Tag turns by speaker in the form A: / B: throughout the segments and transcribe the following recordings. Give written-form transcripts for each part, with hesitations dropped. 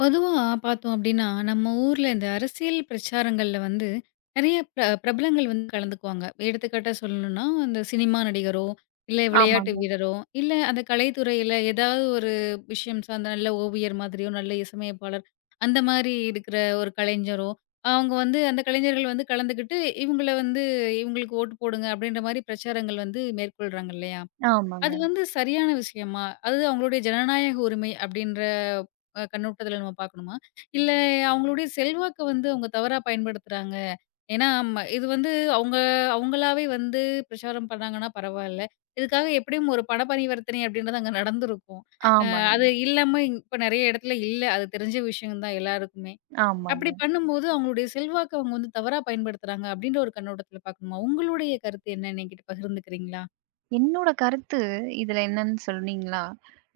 A: பொதுவா பார்த்தோம் அப்டின்னா, நம்ம ஊர்ல இந்த அரசியல் பிரச்சாரங்கள்ல வந்து நெறைய பிரபலங்கள் வந்து கலந்துக்குவாங்க. எடுத்துக்காட்டா சொல்லணும்னா, இந்த சினிமா நடிகரோ, இல்ல விளையாட்டு
B: ஆமாங்க,
A: வீரரோ, இல்ல அந்த கலைத்துறையில ஏதாவது ஒரு விஷயம் சார்ந்த நல்ல ஓவியர் மாதிரியோ, நல்ல இசையமைப்பாளர் அந்த மாரி இருக்கிற ஒரு கலைஞரோ, அவங்க வந்து அந்த கலைஞர்கள் வந்து கலந்துக்கிட்டு, இவங்கள வந்து இவங்களுக்கு ஓட்டு போடுங்க அப்டின்ற மாரி பிரச்சாரங்கள் வந்து மேற்கொள்றாங்க இல்லையா?
B: ஆமாங்க,
A: அது வந்து சரியான விஷயமா? அது அவங்களுடைய ஜனநாயக உரிமை அப்படின்ற கண்ணோட்டத்துல நம்ம பார்க்கணுமா? இல்ல அவங்களுடைய செல்வாக்க வந்து அவங்க தவறா பயன்படுத்துறாங்க. ஏன்னா இது வந்து அவங்க அவங்களாவே வந்து பிரச்சாரம் பண்ணாங்கன்னா பரவால்ல. இதுக்காக எப்படியும் ஒரு பண பரிவர்த்தனை அப்படின்றது அங்க நடந்திருக்கும். அ
B: ஆமாங்க,
A: அது இல்லாம இப்ப நெறைய இடத்துல இல்ல. அது தெரிஞ்ச விஷயம் தான் எல்லாருக்குமே.
B: ஆமாங்க.
A: அப்படி பண்ணும்போது அவங்களுடைய செல்வாக்க அவங்க வந்து தவறா பயன்படுத்துறாங்க அப்படின்ற ஒரு கண்ணோட்டத்துல பார்க்கணுமா? உங்களுடைய கருத்து என்னன்னு என்கிட்ட பகிர்ந்துக்கிறீங்களா?
B: என்னோட கருத்து இதுல என்னன்னு சொன்னீங்களா,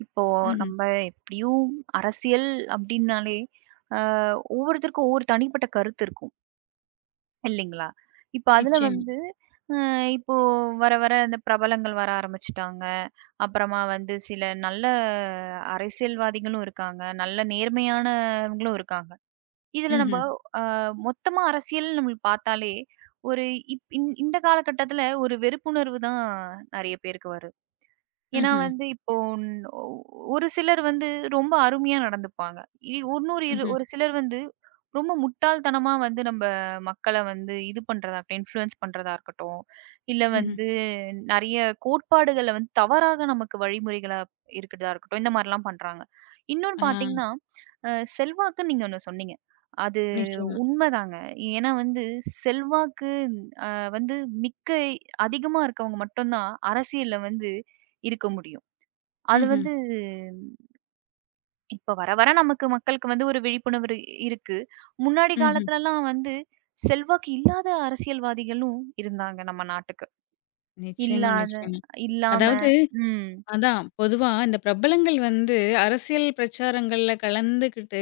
B: இப்போ
A: ம்ஹ்ம்.
B: நம்ப எப்படியும் அரசியல் அப்படின்னாலே, அ ஒவ்வொருத்தருக்கும் ஒவ்வொரு தனிப்பட்ட கருத்து இருக்கும், இல்லைங்களா? இப்ப அதுல
A: நிச்சயம்.
B: வந்து அ இப்போ வர வர அந்த பிரபலங்கள் வர ஆரம்பிச்சுட்டாங்க. அப்புறமா வந்து சில நல்ல அரசியல்வாதிகளும் இருக்காங்க. நல்ல நேர்மையானவங்களும் இருக்காங்க. இதுல நம்ப
A: ம்ஹ்ம்.
B: அ மொத்தமா அரசியல்னு நம்மளுக்கு பார்த்தாலே, ஒரு இப் இந் இந்த காலகட்டத்துல ஒரு வெறுப்புணர்வு தான் நெறைய பேருக்கு வரும். ஏன்னா
A: ம்ஹ்ம்.
B: வந்து இப்போ ந- ஒ ஒரு சிலர் வந்து ரொம்ப அருமையா நடந்துப்பாங்க. இ இன்னொரு இரு
A: ம்ஹ்ம்.
B: ஒரு சிலர் வந்து ரொம்ப முட்டாள்தனமா வந்து நம்ப மக்கள வந்து இது பண்றதா இருக்கட்டும், இன்ஃப்ளூயன்ஸ் பண்றதா இருக்கட்டும், இல்ல
A: ம்ஹ்ம்.
B: வந்து நெறைய கோட்பாடுகள வந்து தவறாக நமக்கு வழிமுறைகளா இருக்கிறதா இருக்கட்டும், இந்த மாரிலாம் பண்றாங்க. இன்னொன்னு
A: ஆ.
B: பார்த்தீங்கன்னா, அ செல்வாக்குன்னு நீங்க ஒண்ணு சொன்னீங்க. அது
A: நிச்சயமா.
B: உண்மதாங்க. ஏன்னா வந்து செல்வாக்கு அ வந்து மிக்க அதிகமா இருக்கவங்க மட்டும் தான் அரசியல்ல வந்து இருக்க முடியும். அது
A: ம்ஹ்ம்.
B: வந்து இப்ப வர வர நமக்கு மக்களுக்கு வந்து ஒரு விழிப்புணர்வு இருக்கு. முன்னாடி
A: ம்ஹ்ம்.
B: காலத்துலலாம் வந்து செல்வாக்கு இல்லாத அரசியல்வாதிகளும் இருந்தாங்க நம்ம நாட்டுக்கு.
A: நிச்சயமா,
B: இல்லாத
A: நிச்சயமா.
B: இல்லாம
A: அதாவது.
B: ம்.
A: அதான். பொதுவா இந்த பிரபலங்கள் வந்து அரசியல் பிரச்சாரங்கள்ல கலந்துக்கிட்டு,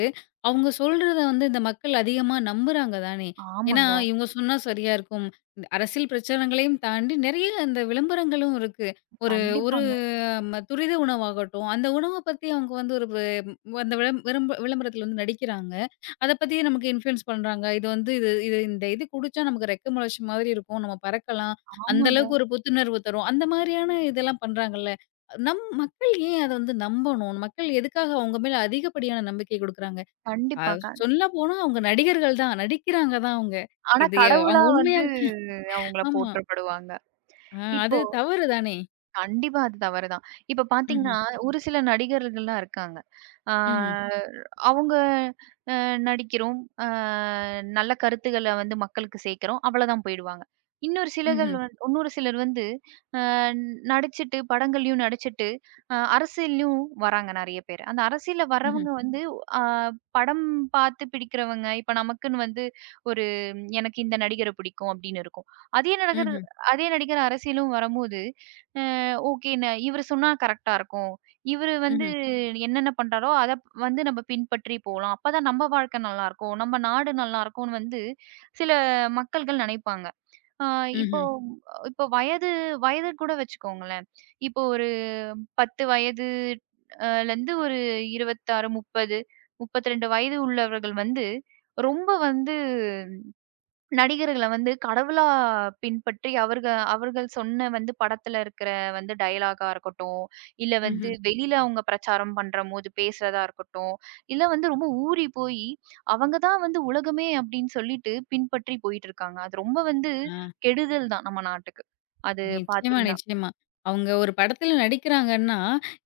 A: அவங்க சொல்றத வந்து இந்த மக்கள் அதிகமா நம்புறாங்க தானே! ஏன்னா,
B: ஆமாங்க.
A: இவங்க சொன்னா சரியா இருக்கும். இந்த அரசியல் பிரச்சாரங்களையும் தாண்டி நெறைய இந்த விளம்பரங்களும் இருக்கு. ஒரு ஒரு
B: கண்டிப்பாங்க.
A: துரித உணவாகட்டும், அந்த உணவ பத்தி அவங்க வந்து ஒரு வு அந்த விளம்பரத்தில வந்து நடிக்கிறாங்க. அத பத்தியே நமக்கு இன்ஃப்ளூயன்ஸ் பண்றாங்க. இது வந்து இது இது இந்த இது குடிச்சா நமக்கு ரெக்க முளைச்ச மாதிரி இருக்கும். நம்ம பறக்கலாம். அந்த
B: ஆமாங்க.
A: அளவுக்கு ஒரு புத்துணர்வு தரும். அந்த மாதிரியான இதெல்லாம் பண்றாங்கல்ல. நம் மக்கள் ஏன் அத வந்து நம்பணும்? மக்கள் எதுக்காக அவங்க மேல அதிகப்படியான நம்பிக்கை குடுக்குறாங்க? அ
B: கண்டிப்பா. கண்
A: சொல்லப்போனா அவங்க நடிகர்கள் தான். நடிக்கிறாங்க தான் அவங்க.
B: ஆனா
A: அவங்க
B: கடவுளா
A: உண்மையா
B: வந்து அவங்கள
A: ஆமா.
B: போற்றப்படுவாங்க.
A: அ
B: இப்
A: அது தவறு தானே!
B: கண்டிப்பா அது தவறு தான். இப்ப
A: ம்ஹ்ம்.
B: பார்த்தீங்கன்னா, ஒரு சில நடிகர்கள்லாம் இருக்காங்க. ஆ
A: ம்ஹ்ம்.
B: அவங்க அ நடிக்கிறோம். அ நல்ல கருத்துக்கள வந்து மக்களுக்கு சேர்க்கிறோம். அவ்வளதான் போயிடுவாங்க.
A: ம்ஹ்ம்.
B: இன்னொரு சிலர் வந்து அ நடிச்சுட்டு படங்கள்லயும் நடிச்சுட்டு, அரசியல்லயும் வராங்க நெறைய பேர். அந்த அரசியல்ல
A: ம்ஹ்ம்.
B: வர்றவங்க வந்து அ படம் பார்த்து பிடிக்கிறவங்க. இப்ப நமக்குன்னு வந்து ஒரு எனக்கு இந்த நடிகர பிடிக்கும் அப்படின்னு இருக்கும். அதே நடிகர்
A: ம்ஹ்ம்.
B: அதே நடிகர் அரசியலும் வரும்போது அ ஓகேன்னு இவரு சொன்னா கரெக்ட்டா இருக்கும். இவரு
A: ம்ஹ்ம்.
B: வந்து
A: ம்ஹ்ம்.
B: என்னென்ன பண்றாரோ, அத வந்து நம்ம பின்பற்றி போலாம். அப்பதான் நம்ம வாழ்க்கை நல்லாருக்கும். நம்ம நாடு நல்லாருக்கும்ன்னு வந்து சில மக்கள்கள் நினைப்பாங்க. அ இப்போ
A: ம்ஹ்ம்.
B: இப்போ வயது வயது கூட வச்சுக்கோங்களேன். இப்போ ஒரு 10 வயது லருந்து ஒரு 26, 30, 32 வயது உள்ளவர்கள் வந்து ரொம்ப வந்து நடிகர்கள வந்து கடவுளா பின்பற்றி அவர்கள் சொன்ன வந்து படத்துல இருக்கிற வந்து டயலாகா இருக்கட்டும், இல்ல வந்து
A: ம்ஹ்ம்.
B: வெளியில அவங்க பிரச்சாரம் பண்றம்போது பேசுறதா இருக்கட்டும், இல்ல வந்து ரொம்ப ஊறி போயி, அவங்க தான் வந்து உலகமே அப்படின்னு சொல்லிட்டு பின்பற்றி போயிட்டு இருக்காங்க. அது ரொம்ப வந்து
A: ஆ.
B: கெடுதல் தான் நம்ம நாட்டுக்கு. அது
A: நிச்சயமா,
B: பார்த்தீங்கன்னா
A: நிச்சயமா. அவங்க ஒரு படத்துல நடிக்கிறாங்கன்னா,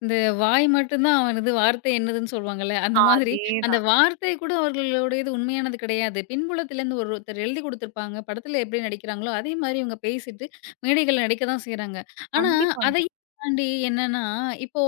A: இந்த வாய் மட்டும் தான் அவனது, வார்த்தை என்னதுன்னு சொல்லுவாங்கல்ல. அந்த மாதிரி அந்த
B: அதேதான்.
A: வார்த்தை கூட அவர்களுடையது உண்மையானது கிடையாது. பின்புலத்திலேருந்து ஒருத்தர் எழுதி குடுத்துருப்பாங்க. படத்துல எப்படி நடிக்கிறாங்களோ, அதே மாரி இவங்க பேசிட்டு மேடைகள்ல நடிக்க தான் செய்றாங்க. ஆனா,
B: கண்டிப்பாங்க.
A: அதையும் தாண்டி என்னன்னா, இப்போ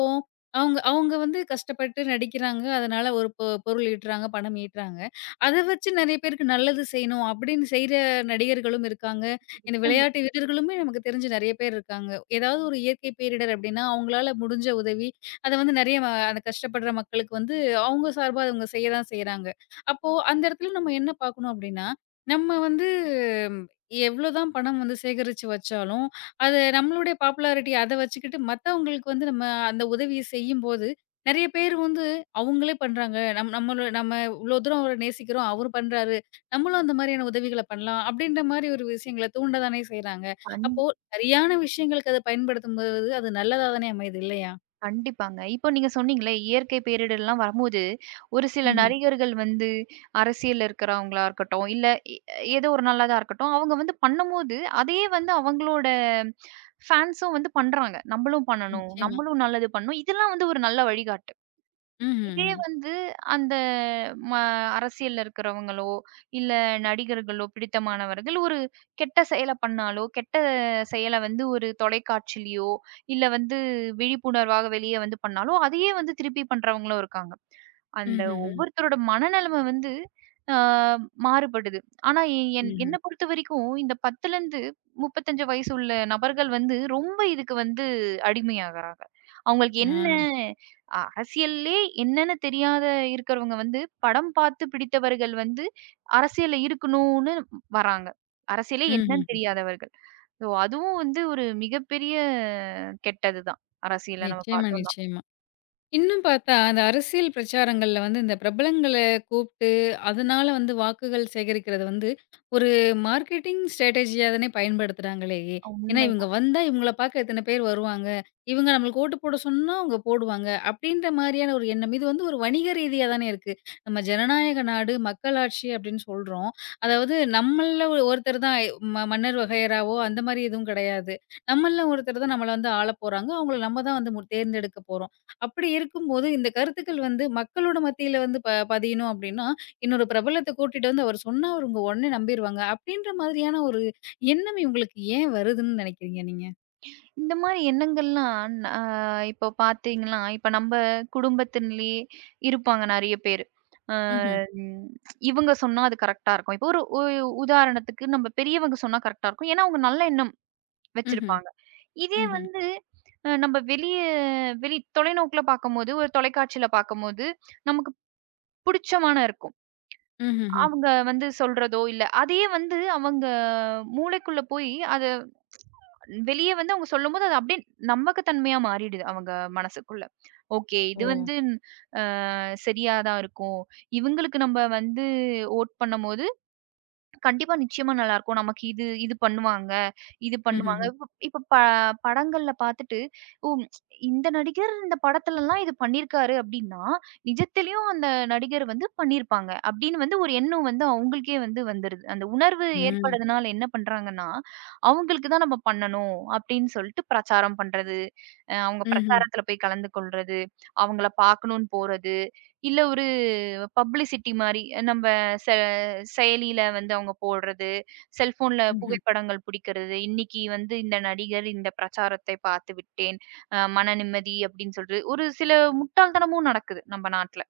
A: அவங்க அவங்க வந்து கஷ்டப்பட்டு நடிக்கிறாங்க. அதனால ஒரு பொருள் ஈட்டுறாங்க, பணம் ஈட்டுறாங்க. அத வச்சு நெறைய பேருக்கு நல்லது செய்யணும் அப்படின்னு செய்ற நடிகர்களும் இருக்காங்க. இந்த விளையாட்டு வீரர்களுமே நமக்கு தெரிஞ்சு நெறைய பேர் இருக்காங்க. ஏதாவது ஒரு இயற்கை பேரிடர் அப்டின்னா, அவங்களால முடிஞ்ச உதவி, அத வந்து நெறைய அந்த கஷ்டப்படுற மக்களுக்கு வந்து அவங்க சார்பா அவங்க செய்ய தான் செய்றாங்க. அப்போ அந்த இடத்துல நம்ம என்ன பார்க்கணும் அப்டின்னா, நம்ம வந்து எவ்வளோதான் பணம் வந்து சேகரிச்சு வச்சாலும், அது நம்மளுடைய பாப்புலாரிட்டி அத வச்சுக்கிட்டு மத்தவங்களுக்கு வந்து நம்ம அந்த உதவிய செய்யும்போது, நெறைய பேர் வந்து அவங்களே பண்றாங்க. நம்மள நம்ம இவ்ளோ தூரம் அவர நேசிக்கிறோம். அவரு பண்றாரு. நம்மளும் அந்த மாதிரியான உதவிகள பண்ணலாம். அப்படின்ற மாரி ஒரு விஷயங்கள தூண்ட தானே செய்றாங்க. அப்போ சரியான விஷயங்களுக்கு அத பயன்படுத்தும்போது அது நல்லதா தானே அமையுது இல்லையா?
B: கண்டிப்பாங்க. இப்போ நீங்க சொன்னீங்களே, இயற்கை பேரிடர்லாம் வரும்போது, ஒரு சில
A: ம்ஹ்ம்.
B: நடிகர்கள் வந்து அரசியல்ல இருக்கிறவங்களா இருக்கட்டும், இல்ல எ ஏதோ ஒரு நல்லதா இருக்கட்டும், அவங்க வந்து பண்ணும்போது, அதையே வந்து அவங்களோட ஃபேன்ஸும் வந்து பண்றாங்க. "நம்பளும் பண்ணணும்,
A: நிச்சயமா.
B: நம்மளும் நல்லது பண்ணணும்." இதெல்லாம் வந்து ஒரு நல்ல வழிகாட்டு. இதே
A: ம்ஹ்ஹ்ம்.
B: வந்து அந்த ம அரசியல்ல இருக்கிறவங்களோ, இல்ல நடிகர்களோ, பிடித்தமானவர்கள் ஒரு கெட்ட செயல பண்ணாலோ, கெட்ட செயல வந்து ஒரு தொலைக்காட்சியிலயோ, இல்ல வந்து விழிப்புணர்வாக வெளிய வந்து பண்ணாலோ, அதையே வந்து திருப்பி பண்றவங்களும் இருக்காங்க. அந்த
A: ம்ஹ்ஹ்ம்.
B: ஒவ்வொருத்தரோட மனநெலைமை வந்து ஆ மாறுபடுது. ஆனா
A: ம்ஹ்ம்.
B: என்ன பொறுத்தவரைக்கும் இந்த 10லருந்து 35 வயசு உள்ள நபர்கள் வந்து ரொம்ப இதுக்கு வந்து அடிமையாகுறாங்க. அவங்களுக்கு
A: ஆ.
B: என்ன அரசியல்லே என்னன்னு தெரியாத இருக்கிறவங்க வந்து, படம் பார்த்து பிடித்தவர்கள் வந்து அரசியல்ல இருக்கணும்னு வராங்க. அரசியலே என்னன்னு
A: ம்ஹ்ஹ்ம்.
B: தெரியாதவர்கள். ஸோ அதுவும் வந்து ஒரு மிகப்பெரிய கெட்டது தான். அரசியல நம்ம
A: நிச்சயமா,
B: பார்த்தோம்னா.
A: நிச்சயமா. இன்னும் பார்த்தா, அந்த அரசியல் பிரச்சாரங்கள்ல வந்து இந்த பிரபலங்கள கூப்ட்டு, அதனால வந்து வாக்குகள் சேகரிக்கிறது வந்து, ஒரு மார்க்கெட்டிங் ஸ்ட்ராட்டஜியா தானே பயன்படுத்துறாங்களே! ஏன்னா, இவங்க
B: உண்மைதான்.
A: வந்தா இவங்கள பார்க்க இத்தன பேர் வருவாங்க. இவங்க நம்மளுக்கு ஓட்டு போட சொன்னா அவங்க போடுவாங்க. அப்டின்ற மாரியான ஒரு எண்ணம். இது வந்து ஒரு வணிக ரீதியா தானே இருக்கு. நம்ம ஜனநாயக நாடு, மக்களாட்சி அப்டின்னு சொல்றோம். அதாவது நம்மள்ல ஒருத்தர் தான் மன்னர் வகையறாவோ அந்த மாரி எதுவும் கிடையாது. நம்மள்ல ஒருத்தர் தான் நம்மள வந்து ஆளப்போறாங்க. அவங்கள நம்ம தான் வந்து தேர்ந்தெடுக்க போறோம். அப்படி இருக்கும்போது, இந்த கருத்துக்கள் வந்து மக்களோட மத்தியில வந்து பதியணும் அப்படின்னா, இன்னொரு பிரபலத்த கூட்டிட்டு வந்து அவர் சொன்னா அவங்க உடனே நம்பிருவாங்க. அப்படின்ற மாதிரியான ஒரு எண்ணம் இவங்களுக்கு ஏன் வருதுன்னு நினைக்கிறீங்க நீங்க?
B: இந்த மாரி எண்ணங்கள்லாம் ந அ இப்போ பார்த்தீங்கன்னா, இப்ப நம்ப குடும்பத்தின்லயே இருப்பாங்க நெறைய பேரு. அ
A: ம்ஹ்ம்.
B: ம் இவங்க சொன்னா அது கரெக்ட்டா இருக்கும். இப்போ ஒரு உதாரணத்துக்கு நம்ம பெரியவங்க சொன்னா கரெக்ட்டா இருக்கும். ஏன்னா, அவங்க நல்ல எண்ணம்
A: ம்ஹ்ம்.
B: வச்சிருப்பாங்க. இதே
A: ம்ஹ்ம்.
B: வந்து நம்ம வெளிய வெளி தொலைநோக்குல பார்க்கும்போது, ஒரு தொலைக்காட்சியில பார்க்கும்போது, நமக்கு புடிச்சமான இருக்கும்.
A: ம்ஹ்ஹ்ம்.
B: அவங்க வந்து சொல்றதோ, இல்ல அதையே வந்து அவங்க மூளைக்குள்ள போய் அத வெளிய வந்து அவங்க சொல்லும்போது, அது அப்படியே நம்பகத்தன்மையா மாறிடுது அவங்க மனசுக்குள்ள. ஓகே, இது
A: ஓ!
B: வந்து அ சரியா தான் இருக்கும். இவங்களுக்கு நம்ம வந்து வோட் பண்ணும்போது கண்டிப்பா, நிச்சயமா நல்லாருக்கும். நமக்கு இது இது பண்ணுவாங்க, இது பண்ணுவாங்க.
A: ம்ஹ்ஹ்ம்.
B: இப்ப இப்ப ப படங்கள்ல பாத்துட்டு, ஓ! ம், இந்த நடிகர் இந்த படத்துலலாம் இது பண்ணியிருக்காரு அப்டின்னா, நிஜத்திலயும் அந்த நடிகர் வந்து பண்ணியிருப்பாங்க. அப்டின்னு வந்து ஒரு எண்ணம் வந்து அவங்களுக்கே வந்து வந்துருது. அந்த உணர்வு
A: ம்.
B: ஏற்படுறதுனால என்ன பண்றாங்கன்னா, அவங்களுக்கு தான் நம்ம பண்ணணும் அப்டின்னு சொல்ட்டு பிரச்சாரம் பண்றது, அவங்க
A: ம்ஹ்ம்.
B: பிரச்சாரத்துல போய் கலந்து கொள்றது, அவங்கள பாக்கணும்னு போறது, இல்ல ஒரு பப்ளிசிட்டி மாரி நம்ப செ செயலியில வந்து அவங்க போடுறது, செல்ஃபோன்ல
A: ம்ஹ்ம்.
B: புகைப்படங்கள் பிடிக்கிறது, "இன்னைக்கு வந்து இந்த நடிகர் இந்த பிரச்சாரத்தை பார்த்து விட்டேன். மன நிம்மதி" அப்படின்னு சொல்றது. ஒரு சில முட்டாள்தனமும் நடக்குது நம்ம நாட்ல.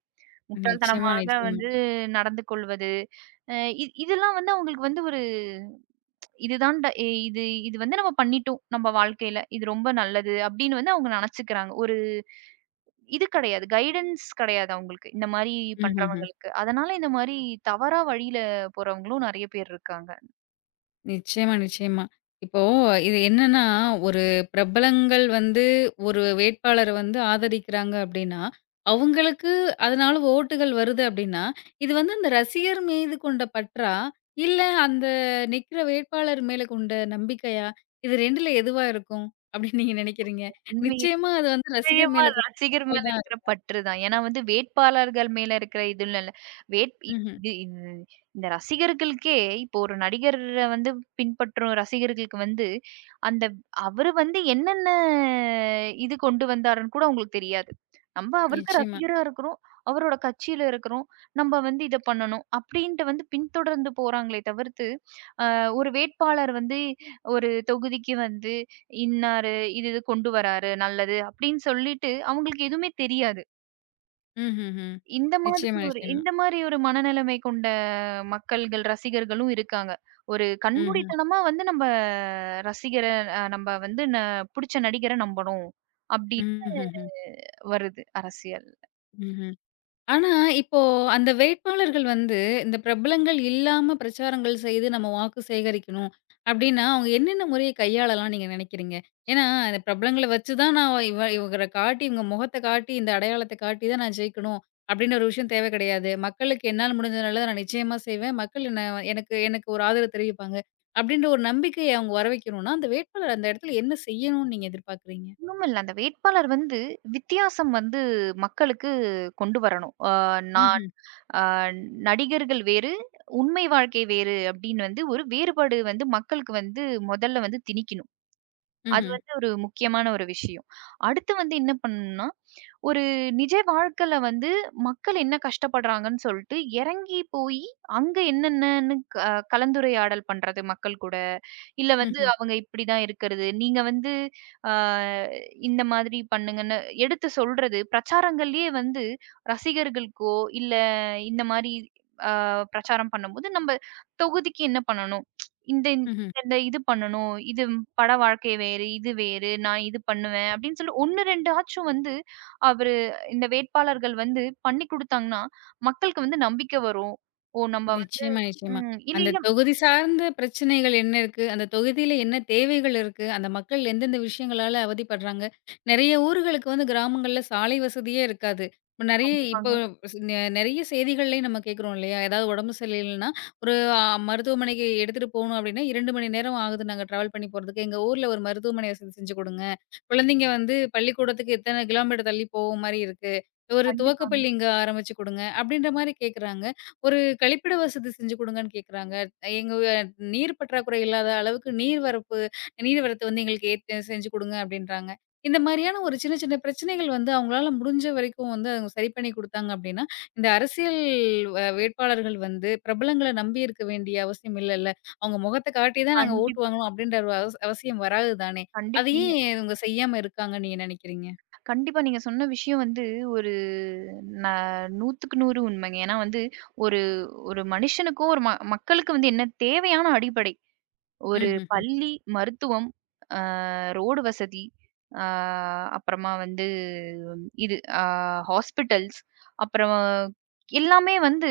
A: நிச்சயமா,
B: முட்டாள்தனமாக
A: நிச்சயமா.
B: வந்து நடந்து கொள்வது. அ இ இதெல்லாம் வந்து அவங்களுக்கு வந்து ஒரு இதுதான்டா எ இது இது வந்து நம்ம பண்ணிட்டோம் நம்ம வாழ்க்கையில. இது ரொம்ப நல்லது அப்படின்னு வந்து அவங்க நினைச்சுக்கிறாங்க. ஒரு இது கிடையாது. கைடன்ஸ் கிடையாது அவங்களுக்கு. இந்த மாரி
A: ம்ஹ்ஹ்ம்.
B: பண்றவங்களுக்கு. அதனால இந்த மாரி தவறா வழியில போறவங்களும் நெறைய பேர் இருக்காங்க.
A: நிச்சயமா, நிச்சயமா. இப்போ இது என்னன்னா, ஒரு பிரபலங்கள் வந்து ஒரு வேட்பாளர வந்து ஆதரிக்கிறாங்க அப்படின்னா, அவங்களுக்கு அதனால ஓட்டுகள் வருது அப்படின்னா, இது வந்து அந்த ரசிகர் மீது கொண்ட பற்றா? இல்ல அந்த நிக்கிற வேட்பாளர் மேல கொண்ட நம்பிக்கையா? இது 2ல எதுவா இருக்கும்? அப்படின்னு நீங்க நினைக்கிறீங்க?
B: உண்மை
A: நிச்சயமா அது வந்து ரசிகர்
B: நிச்சயமா
A: மேல கொண்ட
B: ரசிகர்
A: பற்றா
B: மேல
A: தான்
B: இருக்கிற
A: இருக்கும்.
B: பற்று தான். ஏன்னா வந்து வேட்பாளர்கள் மேல இருக்கிற இதுல இல்ல. வேட்
A: ம்ஹ்ம்.
B: இது இது இந்த ரசிகர்களுக்கே இப்போ ஒரு நடிகர வந்து பின்பற்றும் ரசிகர்களுக்கு வந்து, அந்த அவரு வந்து என்னென்ன இது கொண்டு வந்தாருன்னு கூட அவங்களுக்கு தெரியாது. நம்ம அவருக்கு
A: நிச்சயமா.
B: ரசிகரா இருக்கிறோம். அவரோட கட்சியில இருக்கிறோம். நம்ம வந்து இத பண்ணணும். அப்படின்ட்டு வந்து பின்தொடர்ந்து போறாங்களே தவிர்த்து, அ ஒரு வேட்பாளர் வந்து ஒரு தொகுதிக்கு வந்து இன்னாரு, இது இது கொண்டு வராரு நல்லது அப்படின்னு சொல்லிட்டு அவங்களுக்கு எதுவுமே தெரியாது.
A: ம்ஹ்ஹ்ம். நிச்சயமா, நிச்சயமா.
B: இந்த மாதிரி ஒரு மனநிலைமை கொண்ட மக்கள்கள், ரசிகர்களும் இருக்காங்க. ஒரு
A: ம்ஹ்ம்.
B: கண்மூடித்தனமா வந்து நம்ம ரசிகர அ நம்ம வந்து ந புடிச்ச நடிகர நம்பணும் அப்படின்னு
A: ம்ஹ்ஹ்ம்.
B: வருது அரசியல்.
A: ம்ஹ்ம். ஆனா, இப்போ அந்த வேட்பாளர்கள் வந்து, இந்த பிரபலங்கள் இல்லாம பிரச்சாரங்கள் செய்து நம்ம வாக்கு சேகரிக்கணும் அப்டின்னா, அவங்க என்னென்ன முறைய கையாளலாம் நீங்க நெனைக்கிறீங்க? ஏன்னா, அந்த பிரபலங்கள வச்சு தான் நான் இவர காட்டி, இவங்க முகத்த காட்டி, இந்த அடையாளத்த காட்டி தான் நான் ஜெயிக்கணும் அப்டின்ற ஒரு விஷயம் தேவை கிடையாது. மக்களுக்கு என்னால முடிஞ்ச நல்லத நான் நிச்சயமா செய்வேன். மக்கள் என்ன எனக்கு எனக்கு ஒரு ஆதரவு தெரிவிப்பாங்க. அப்டின்ற ஒரு நம்பிக்கைய அவங்க வர வைக்கணும்னா, அந்த வேட்பாளர் அந்த இடத்துல என்ன செய்யணும்னு நீங்க எதிர்பார்க்குறீங்க?
B: ஒண்ணும் இல்ல. அந்த வேட்பாளர் வந்து வித்தியாசம் வந்து மக்களுக்கு கொண்டு வரணும். அ நான்
A: ம்ஹ்ம்.
B: ஆ நடிகர்கள் வேறு, உண்மை வாழ்க்கை வேறு அப்படின்னு வந்து ஒரு வேறுபாடு வந்து மக்களுக்கு வந்து முதல்ல வந்து திணிக்கணும். அது
A: ம்ஹ்ம்.
B: வந்து ஒரு முக்கியமான ஒரு விஷயம். அடுத்து வந்து என்ன பண்ணணும்னா, ஒரு நிஜ வாழ்க்கையில வந்து மக்கள் என்ன கஷ்டப்படுறாங்கன்னு சொல்லிட்டு இறங்கி போய் அங்க என்னென்னன்னு கலந்துரையாடல் பண்றது மக்கள் கூட. இல்ல வந்து
A: ம்ஹ்ம்.
B: அவங்க இப்படிதான் இருக்கிறது. நீங்க வந்து ஆ இந்த மாதிரி பண்ணுங்கன்னு எடுத்து சொல்றது, பிரச்சாரங்கள்லயே வந்து ரசிகர்களுக்கோ, இல்ல இந்த மாரி ஆ பிரச்சாரம் பண்ணும்போது, நம்ம தொகுதிக்கு என்ன பண்ணணும்? இந்த
A: ம்ஹ்ம்.
B: இந்த இது பண்ணணும். இது பட வாழ்க்கை வேறு, இது வேறு. நான் இது பண்ணுவேன் அப்படின்னு சொல்லி 1, 2 ஆச்சும் வந்து அவரு இந்த வேட்பாளர்கள் வந்து பண்ணி குடுத்தாங்கன்னா, மக்களுக்கு வந்து நம்பிக்கை வரும். ஓ! நம்ம வந்து
A: நிச்சயமா, நிச்சயமா.
B: ம். இல்ல,
A: அந்த
B: இல்ல.
A: தொகுதி சார்ந்த பிரச்சனைகள் என்ன இருக்கு? அந்த தொகுதியில என்ன தேவைகள் இருக்கு? அந்த மக்கள் எந்தெந்த விஷயங்களால அவதிப்படுறாங்க? நெறைய ஊர்களுக்கு வந்து கிராமங்கள்ல சாலை வசதியே இருக்காது. இப்ப நெறைய இப்போ
B: கண்டிப்பாங்க.
A: ஸ் நெ நெறைய செய்திகள்லயும் நம்ம கேட்குறோம் இல்லையா? ஏதாவது உடம்பு சரியில்லைன்னா, ஒரு அ மருத்துவமனைக்கு எடுத்துட்டு போணும் அப்படின்னா, 2 மணி நேரம் ஆகுது நாங்க ட்ராவல் பண்ணி போறதுக்கு. எங்க ஊர்ல ஒரு மருத்துவமனை வசதி செஞ்சு குடுங்க. குழந்தைங்க வந்து பள்ளிக்கூடத்துக்கு இத்தன கிலோமீட்டர் தள்ளி போகும் மாரி இருக்கு. ஒரு
B: கண்டிப்பாங்க.
A: துவக்கப்பள்ளி இங்க ஆரம்பிச்சு குடுங்க. அப்படின்ற மாரி கேட்குறாங்க. ஒரு கழிப்பிட வசதி செஞ்சு குடுங்கன்னு கேட்குறாங்க. எங்க நீர் பற்றாக்குறை இல்லாத அளவுக்கு நீர்வரத்து வந்து எங்களுக்கு ஏத் செஞ்சு குடுங்க அப்டின்றாங்க. இந்த மாரியான ஒரு சின்ன சின்ன பிரச்சனைகள் வந்து அவங்களால முடிஞ்ச வரைக்கும் வந்து அவங்க சரி பண்ணி குடுத்தாங்க அப்டின்னா, இந்த அரசியல் வேட்பாளர்கள் வந்து பிரபலங்கள நம்பி இருக்க வேண்டிய அவசியம் இல்லல்ல. அவங்க முகத்த காட்டி தான் நாங்க ஓட்டு
B: கண்டிப்பா.
A: வாங்கணும் அப்டின்ற ஒரு அவசியம் வராது தானே. அத
B: கண்டிப்பா நீங்க
A: ஏன் இவங்க செய்யாம இருக்காங்கன்னு நீங்க நெனைக்கிறீங்க?
B: கண்டிப்பா நீங்க சொன்ன விஷயம் வந்து ஒரு ந 100க்கு 100 உண்மைங்க. ஏன்னா வந்து ஒரு ஒரு மனுஷனுக்கும் ஒரு மக்களுக்கு வந்து என்ன தேவையான அடிப்படை. ஒரு
A: ம்ஹ்ஹ்ம்.
B: பள்ளி, மருத்துவம், அ ரோடு வசதி, அ அப்புறமா வந்து இது அ ஹாஸ்பிட்டல்ஸ், அப்புறம் எல்லாமே வந்து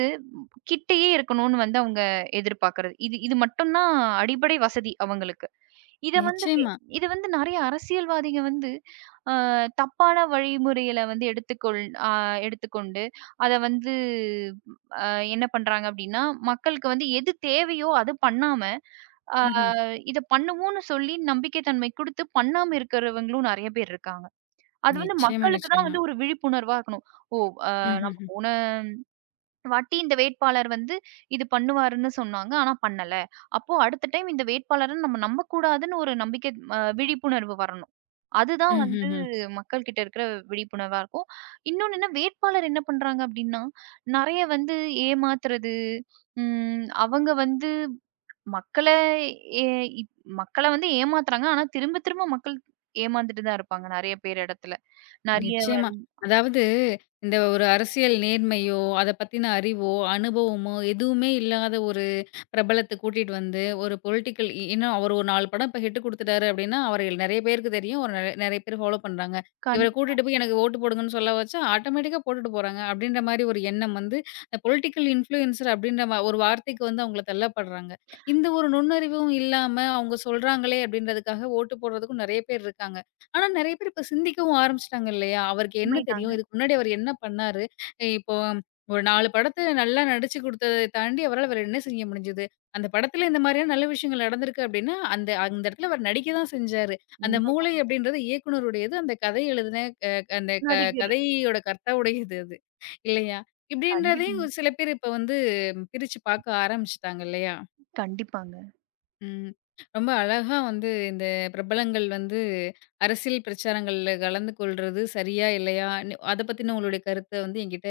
B: கிட்டயே இருக்கணும்னு வந்து அவங்க எதிர்பார்க்கிறது. இது இது மட்டும் தான் அடிப்படை வசதி அவங்களுக்கு. இத வந்து வே
A: நிச்சயமா.
B: இத வந்து நெறைய அரசியல்வாதிங்க வந்து, அ தப்பான வழிமுறையில வந்து எடுத்துக்கொள் அ எடுத்துக்கொண்டு, அத வந்து அ என்ன பண்றாங்க அப்டின்னா, மக்களுக்கு வந்து எது தேவையோ அது பண்ணாம, அ
A: ம்ஹ்ம்.
B: இத பண்ணுவோம்னு சொல்லி நம்பிக்கை தன்மை குடுத்து பண்ணாம இருக்கிறவங்களும் நெறைய பேர் இருக்காங்க. அது வந்து
A: நிச்சயமா,
B: மக்களுக்கு தான்
A: நிச்சயமா.
B: வந்து ஒரு விழிப்புணர்வா இருக்கணும். ஓ! அ நம்ம
A: ம்ஹ்ஹ்ம்.
B: போன வாட்டி இந்த வேட்பாளர் வந்து இது பண்ணுவாருன்னு சொன்னாங்க. ஆனா பண்ணல. அப்போ அடுத்த டைம் இந்த வேட்பாளர நம்ம நம்பக்கூடாதுன்னு ஒரு நம்பிக்கை விழிப்புணர்வு வரணும். அதுதான் வந்து
A: ம்ஹ்ஹ்ம்.
B: மக்கள் கிட்ட இருக்கிற விழிப்புணர்வா இருக்கும். இன்னொன்னு என்ன வேட்பாளர் என்ன பண்றாங்க அப்டின்னா, நெறைய வந்து ஏமாத்துறது, அவங்க வந்து மக்கள ஏ இப் மக்கள வந்து ஏமாத்துறாங்க. ஆனா திரும்ப திரும்ப மக்கள் ஏமாந்துட்டு தான் இருப்பாங்க நெறைய பேர் இடத்துல. நெறைய வ
A: நிச்சயமா. அதாவது இந்த ஒரு அரசியல் நேர்மையோ, அத பத்தின அறிவோ, அனுபவமோ எதுவுமே இல்லாத ஒரு பிரபலத்த கூட்டிட்டு வந்து, ஒரு பொலிட்டிக்கல் இன்னும் அவர் ஒரு 4 படம் இப்ப ஹிட் குடுத்துட்டாரு அப்டின்னா, அவர நெறைய பேருக்கு தெரியும். ஒரு நெறைய பேர் ஃபாலோ பண்றாங்க. இவர
B: கண்
A: கூட்டிட்டு போய் எனக்கு ஓட்டு போடுங்கன்னு சொல்ல வச்சா, ஆட்டோமேட்டிக்கா போட்டுட்டு போறாங்க. அப்டின்ற மாரி ஒரு எண்ணம் வந்து இந்த பொலிட்டிக்கல் இன்ஃப்ளூயன்சர் அப்டின்ற ஒரு வார்த்தைக்கு வந்து அவங்கள தள்ளப்படுறாங்க. இந்த ஒரு நுண்ணறிவும் இல்லாம அவங்க சொல்றாங்களே அப்டின்றதுக்காக ஓட்டு போடுறதுக்கும் நெறைய பேர் இருக்காங்க. ஆனா நெறைய பேர் இப்ப சிந்திக்கவும் ஆரம்பிச்சுட்டாங்க இல்லையா? அவருக்கு என்ன தெரியும்?
B: உண்மைதாங்க.
A: இதுக்கு முன்னாடி அவர் என்ன பண்ணாரு? இப்போ ஒரு 4 படத்த நல்லா நடிச்சு குடுத்தத தாண்டி அவரால வேற என்ன செய்ய முடிஞ்சது? அந்த படத்துல இந்த மாதிரியான நல்ல விஷயங்கள் நடந்திருக்கு அப்டின்னா, அந்த அந்த இடத்துல அவர் நடிக்க தான் செஞ்சாரு. அந்த
B: உண்மை
A: மூளை அப்டின்றது இயக்குனருடையது. அந்த கதை எழுதின அந்த
B: நடிகர்.
A: கதையோட கர்த்தாவுடையது அது. இல்லையா?
B: கண்டிப்
A: இப்டின்றதையும் ஒரு சில பேர் இப்ப வந்து பிரிச்சு பார்க்க ஆரம்பிச்சுட்டாங்க இல்லையா?
B: கண்டிப்பாங்க.
A: ம். ரொம்ப அழகா வந்து இந்த பிரபலங்கள் வந்து அரசியல் பிரச்சாரங்கள்ல கலந்து கொள்றது சரியா? இல்லையா? அத பத்தின உங்களுடைய கருத்த வந்து என்கிட்ட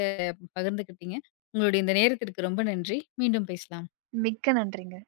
A: பகிர்ந்துக்கிட்டீங்க. உங்களுடைய இந்த நேரத்திற்கு ரொம்ப நன்றி. மீண்டும் பேசலாம்.
B: மிக்க நன்றிங்க.